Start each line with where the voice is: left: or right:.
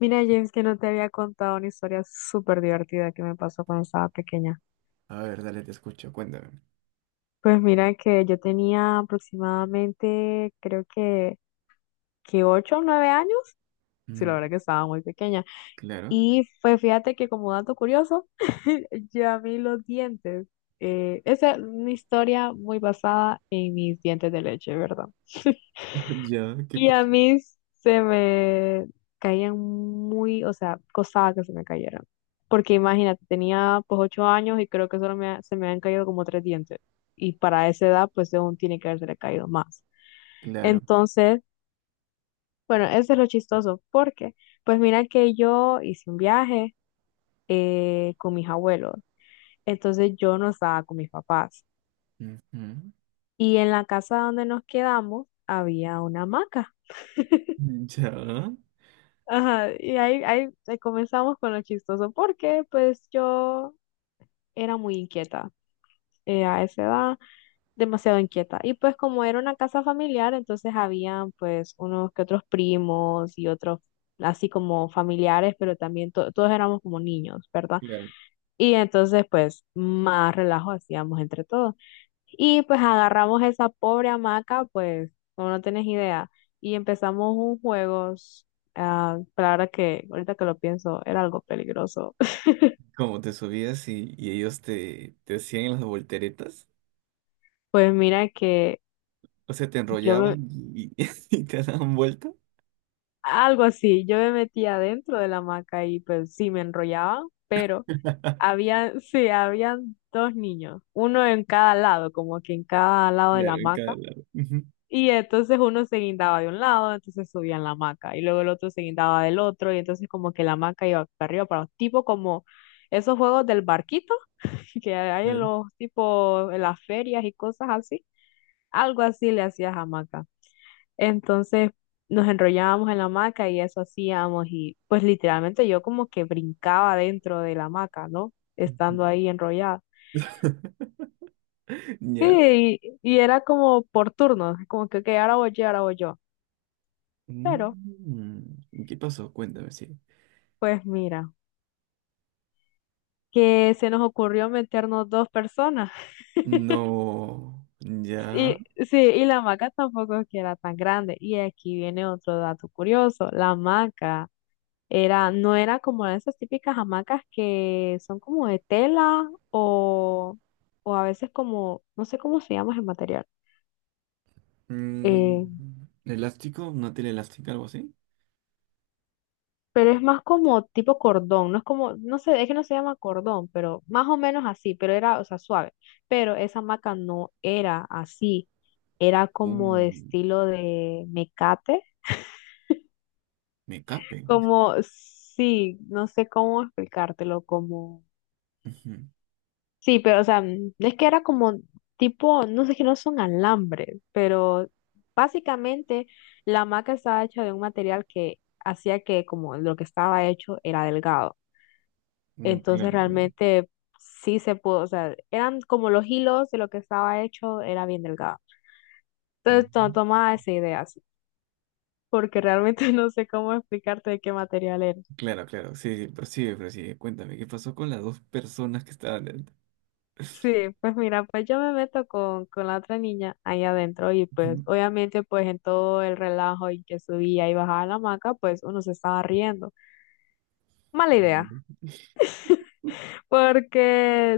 left: Mira, James, que no te había contado una historia súper divertida que me pasó cuando estaba pequeña.
right: A ver, dale, te escucho, cuéntame.
left: Pues mira que yo tenía aproximadamente, creo que 8 o 9 años. Sí, la verdad
right: Mm,
left: que estaba muy pequeña.
right: claro.
left: Y pues fíjate que como dato curioso, yo a mí los dientes, esa es una historia muy basada en mis dientes de leche, ¿verdad?
right: Ya, ¿qué
left: Y a
right: pasó?
left: mí se me caían muy, o sea, costaba que se me cayeran. Porque imagínate, tenía pues 8 años y creo que solo me, se me han caído como tres dientes. Y para esa edad, pues aún tiene que haberse caído más.
right: Claro.
left: Entonces, bueno, eso es lo chistoso. Porque, pues mira que yo hice un viaje con mis abuelos. Entonces yo no estaba con mis papás.
right: Ujú.
left: Y en la casa donde nos quedamos había una hamaca.
right: Ya.
left: Ajá, y ahí comenzamos con lo chistoso, porque pues yo era muy inquieta a esa edad, demasiado inquieta. Y pues como era una casa familiar, entonces habían pues unos que otros primos y otros así como familiares, pero también todos éramos como niños, ¿verdad?
right: Claro.
left: Y entonces pues más relajo hacíamos entre todos. Y pues agarramos esa pobre hamaca, pues, como no tienes idea, y empezamos un juego, ah, pero ahorita que lo pienso, era algo peligroso.
right: ¿Como te subías y, ellos te, hacían las volteretas?
left: Pues mira que
right: O sea, te
left: yo me-
right: enrollaban y, y te daban vuelta.
left: algo así, yo me metía dentro de la hamaca y pues sí me enrollaba, pero sí, habían dos niños, uno en cada lado, como que en cada lado de la
right: Claro, en cada
left: hamaca.
right: lado. Ujú,
left: Y entonces uno se guindaba de un lado, entonces subían la hamaca, y luego el otro se guindaba del otro, y entonces como que la hamaca iba para arriba, para tipo como esos juegos del barquito que hay
right: claro.
left: en las ferias y cosas así, algo así le hacías hamaca. Entonces nos enrollábamos en la hamaca y eso hacíamos, y pues literalmente yo como que brincaba dentro de la hamaca, ¿no?
right: Ujú.
left: Estando ahí enrollada.
right: Ya.
left: Sí, y era como por turnos, como que, ok, ahora voy yo, ahora voy yo. Pero,
right: Mm, ¿qué pasó? Cuéntame, sí.
left: pues mira, que se nos ocurrió meternos dos personas.
right: No.
left: Y
right: Ya.
left: sí, y la hamaca tampoco es que era tan grande. Y aquí viene otro dato curioso. La hamaca era, no era como esas típicas hamacas que son como de tela o a veces como, no sé cómo se llama ese material. Eh,
right: Mm, ¿elástico? ¿Una tela elástica? ¿Algo así?
left: pero es más como tipo cordón, no es como, no sé, es que no se llama cordón, pero más o menos así, pero era, o sea, suave. Pero esa maca no era así, era como de
right: Uh.
left: estilo de mecate,
right: Me cape.
left: como, sí, no sé cómo explicártelo, como,
right: Ujú.
left: sí, pero, o sea, es que era como tipo, no sé, que no son alambres, pero básicamente la maca estaba hecha de un material que hacía que como lo que estaba hecho era delgado.
right: Mm,
left: Entonces
right: claro, claro.
left: realmente sí se pudo, o sea, eran como los hilos de lo que estaba hecho, era bien delgado. Entonces
right: Ujú.
left: tomaba esa idea así, porque realmente no sé cómo explicarte de qué material era.
right: Claro, claro. Sí, sí, prosigue, prosigue. Cuéntame, ¿qué pasó con las dos personas que estaban dentro?
left: Sí, pues mira, pues yo me meto con la otra niña ahí adentro y pues
right: Ujú.
left: obviamente pues en todo el relajo y que subía y bajaba la hamaca, pues uno se estaba riendo. Mala idea, porque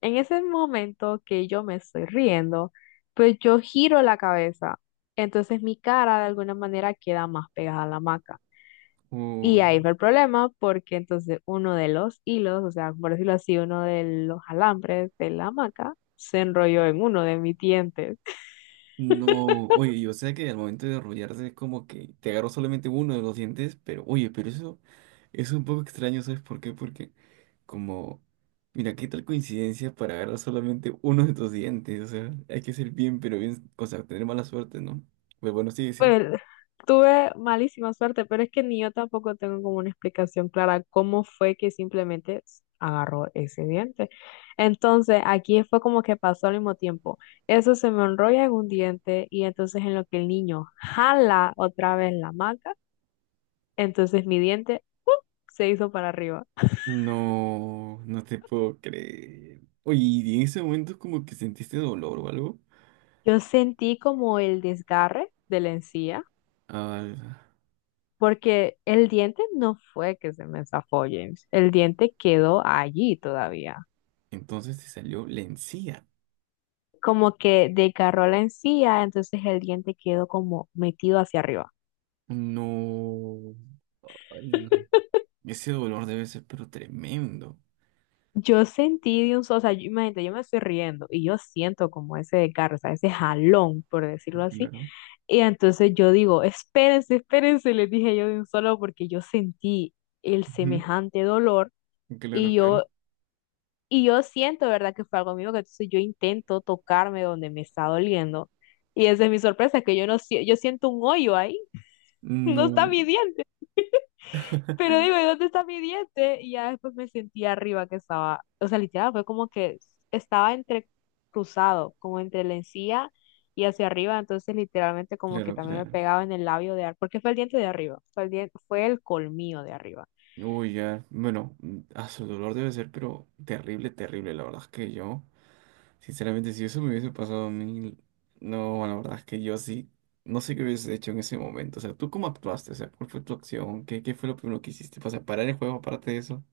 left: en ese momento que yo me estoy riendo, pues yo giro la cabeza. Entonces mi cara de alguna manera queda más pegada a la hamaca. Y
right: Uy,
left: ahí fue el problema porque entonces uno de los hilos, o sea, por decirlo así, uno de los alambres de la hamaca se enrolló en uno de mis dientes.
right: no, oye, yo sé que al momento de arrollarse es como que te agarró solamente uno de los dientes, pero oye, pero eso es un poco extraño, ¿sabes por qué? Porque como, mira, qué tal coincidencia para agarrar solamente uno de tus dientes, o sea, hay que ser bien, pero bien, o sea, tener mala suerte, ¿no? Pero bueno, sí, sí.
left: Pues tuve malísima suerte, pero es que ni yo tampoco tengo como una explicación clara cómo fue que simplemente agarró ese diente. Entonces, aquí fue como que pasó al mismo tiempo. Eso se me enrolla en un diente y entonces en lo que el niño jala otra vez la maca, entonces mi diente se hizo para arriba.
right: No, no te puedo creer. Oye, ¿y en ese momento como que sentiste dolor o algo?
left: Yo sentí como el desgarre de la encía.
right: Ah,
left: Porque el diente no fue que se me zafó, James. El diente quedó allí todavía.
right: entonces te salió la encía.
left: Como que desgarró la encía, entonces el diente quedó como metido hacia arriba.
right: No, ay no. Ese dolor debe ser pero tremendo.
left: Yo sentí de un, o sea, yo, imagínate, yo me estoy riendo y yo siento como ese desgarro, o sea, ese jalón, por decirlo así.
right: Claro.
left: Y entonces yo digo, espérense, espérense, les dije yo de un solo porque yo sentí el
right: Ujú,
left: semejante dolor
right: claro,
left: y
right: claro.
left: yo, y yo siento, ¿verdad? Que fue algo mío, que entonces yo intento tocarme donde me está doliendo. Y esa es mi sorpresa, que yo no, sie- yo siento un hoyo ahí, no está
right: No,
left: mi diente. Pero digo, ¿y dónde está mi diente? Y ya después me sentí arriba que estaba, o sea, literal, fue como que estaba entre cruzado, como entre la encía y hacia arriba, entonces literalmente como que
right: claro,
left: también me
right: claro.
left: pegaba en el labio de arriba, porque fue el diente de arriba, fue el colmillo de arriba.
right: Uy, ya. Bueno, a su dolor debe ser pero terrible, terrible. La verdad es que yo. Sinceramente, si eso me hubiese pasado a mí, no, bueno, la verdad es que yo sí, no sé qué hubiese hecho en ese momento. O sea, ¿tú cómo actuaste? O sea, ¿cuál fue tu acción? ¿Qué, fue lo primero que hiciste? O sea, parar el juego aparte de eso.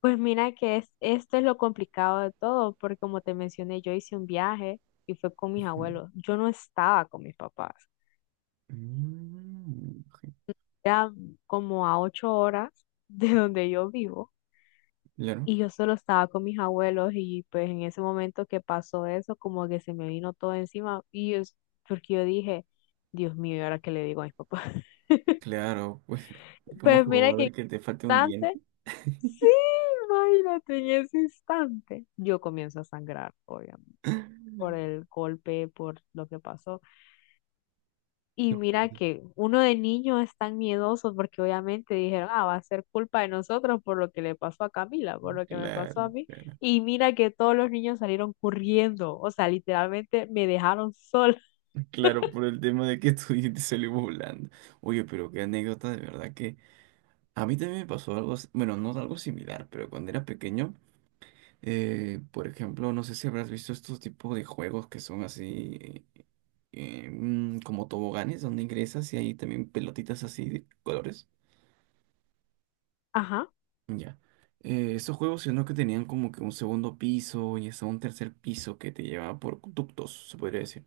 left: Pues mira que es, esto es lo complicado de todo, porque como te mencioné, yo hice un viaje y fue con mis
right: Mm,
left: abuelos. Yo no estaba con mis papás.
right: mm,
left: Era como a 8 horas de donde yo vivo.
right: claro,
left: Y yo solo estaba con mis abuelos y pues en ese momento que pasó eso, como que se me vino todo encima y es porque yo dije, Dios mío, ¿y ahora qué le digo a mis papás?
right: claro, pues, ¿cómo es
left: Pues
right: que
left: mira
right: va a
left: que en
right: ver
left: ese
right: que te falte un diente?
left: instante, sí, imagínate, en ese instante, yo comienzo a sangrar, obviamente, por el golpe, por lo que pasó. Y
right: No, pues,
left: mira que uno de niño es tan miedoso porque obviamente dijeron, ah, va a ser culpa de nosotros por lo que le pasó a Camila, por lo que me pasó a
right: claro,
left: mí.
right: claro,
left: Y mira que todos los niños salieron corriendo, o sea, literalmente me dejaron sola.
right: claro, por el tema de que tu diente salió volando. Oye, pero qué anécdota, de verdad que a mí también me pasó algo, bueno, no algo similar, pero cuando era pequeño. Por ejemplo, no sé si habrás visto estos tipos de juegos que son así como toboganes donde ingresas y hay también pelotitas así de colores.
left: Ajá,
right: Ya. Estos juegos, sino que tenían como que un segundo piso y hasta un tercer piso que te llevaba por ductos, se podría decir.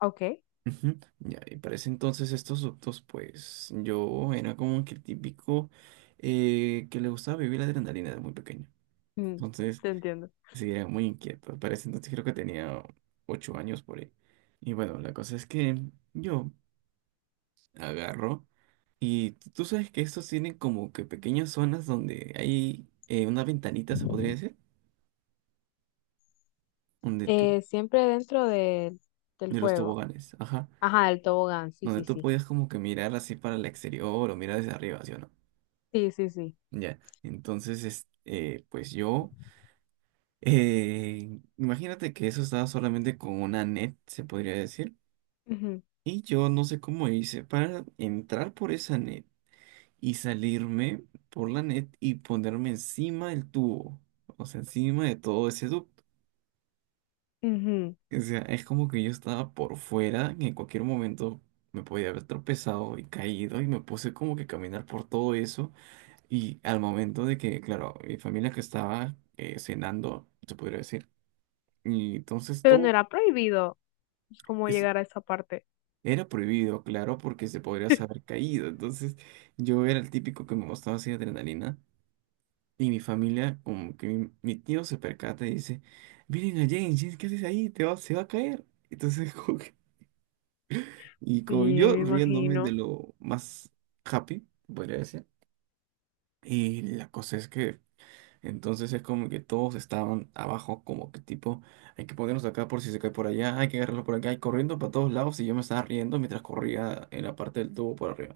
left: ok,
right: Ujú. Ya, y para ese entonces estos ductos, pues yo era como que el típico que le gustaba vivir la adrenalina de muy pequeño.
left: mm,
right: Entonces,
left: te entiendo.
right: sí, era muy inquieto. Para ese entonces creo que tenía 8 años por ahí. Y bueno, la cosa es que yo agarro y tú sabes que estos tienen como que pequeñas zonas donde hay una ventanita, se podría decir, donde tú,
left: Siempre dentro del
right: de los
left: juego.
right: toboganes, ajá,
left: Ajá, del tobogán, sí,
right: donde
left: sí,
right: tú
left: sí.
right: podías como que mirar así para el exterior o mirar desde arriba, ¿sí o no?
left: Sí, sí, sí.
right: Ya, entonces, es, pues yo, imagínate que eso estaba solamente con una net, se podría decir.
left: Ujú,
right: Y yo no sé cómo hice para entrar por esa net y salirme por la net y ponerme encima del tubo, o sea, encima de todo ese ducto.
left: ujú.
right: O sea, es como que yo estaba por fuera y en cualquier momento me podía haber tropezado y caído y me puse como que a caminar por todo eso. Y al momento de que, claro, mi familia que estaba cenando, se podría decir, y entonces
left: Pero no
right: todo...
left: era prohibido pues, como llegar a esa parte.
right: Era prohibido, claro, porque se podría haber caído. Entonces, yo era el típico que me gustaba así adrenalina. Y mi familia, como que mi, tío se percata y dice, miren a James, James, ¿qué haces ahí? Te va, se va a caer. Entonces, como que... y
left: Sí,
right: como yo
left: me
right: riéndome de
left: imagino.
right: lo más happy, podría decir. Y la cosa es que entonces es como que todos estaban abajo, como que tipo, hay que ponernos acá por si se cae por allá, hay que agarrarlo por acá, y corriendo para todos lados, y yo me estaba riendo mientras corría en la parte del tubo por arriba.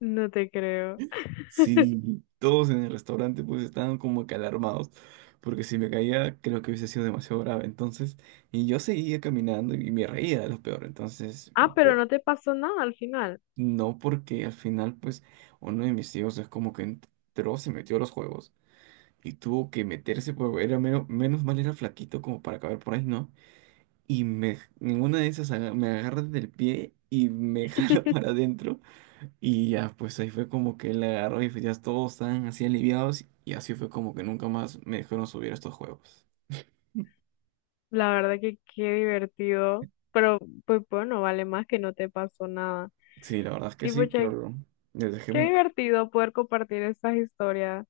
left: No te creo.
right: Sí, todos en el restaurante pues estaban como que alarmados, porque si me caía creo que hubiese sido demasiado grave. Entonces, y yo seguía caminando y me reía de lo peor. Entonces,
left: Ah, pero
right: bueno,
left: no te pasó nada al final.
right: no porque al final pues uno de mis tíos es como que entró, se metió a los juegos y tuvo que meterse, porque era menos, menos mal era flaquito como para caber por ahí, ¿no? Y me, en una de esas me agarra del pie y me jala para adentro. Y ya, pues ahí fue como que él la agarró y pues ya todos estaban así aliviados y así fue como que nunca más me dejaron subir a estos juegos.
left: La verdad que qué divertido. Pero pues bueno, vale más que no te pasó nada.
right: Sí, la verdad es que
left: Y
right: sí,
left: pucha,
right: pero les dejé
left: qué
right: un...
left: divertido poder compartir estas historias.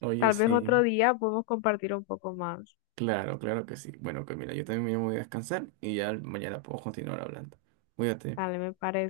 right: Oye,
left: Tal vez otro
right: sí,
left: día podemos compartir un poco más.
right: claro, claro que sí. Bueno, Camila, yo también me voy a descansar y ya mañana puedo continuar hablando. Cuídate.
left: Dale, me parece.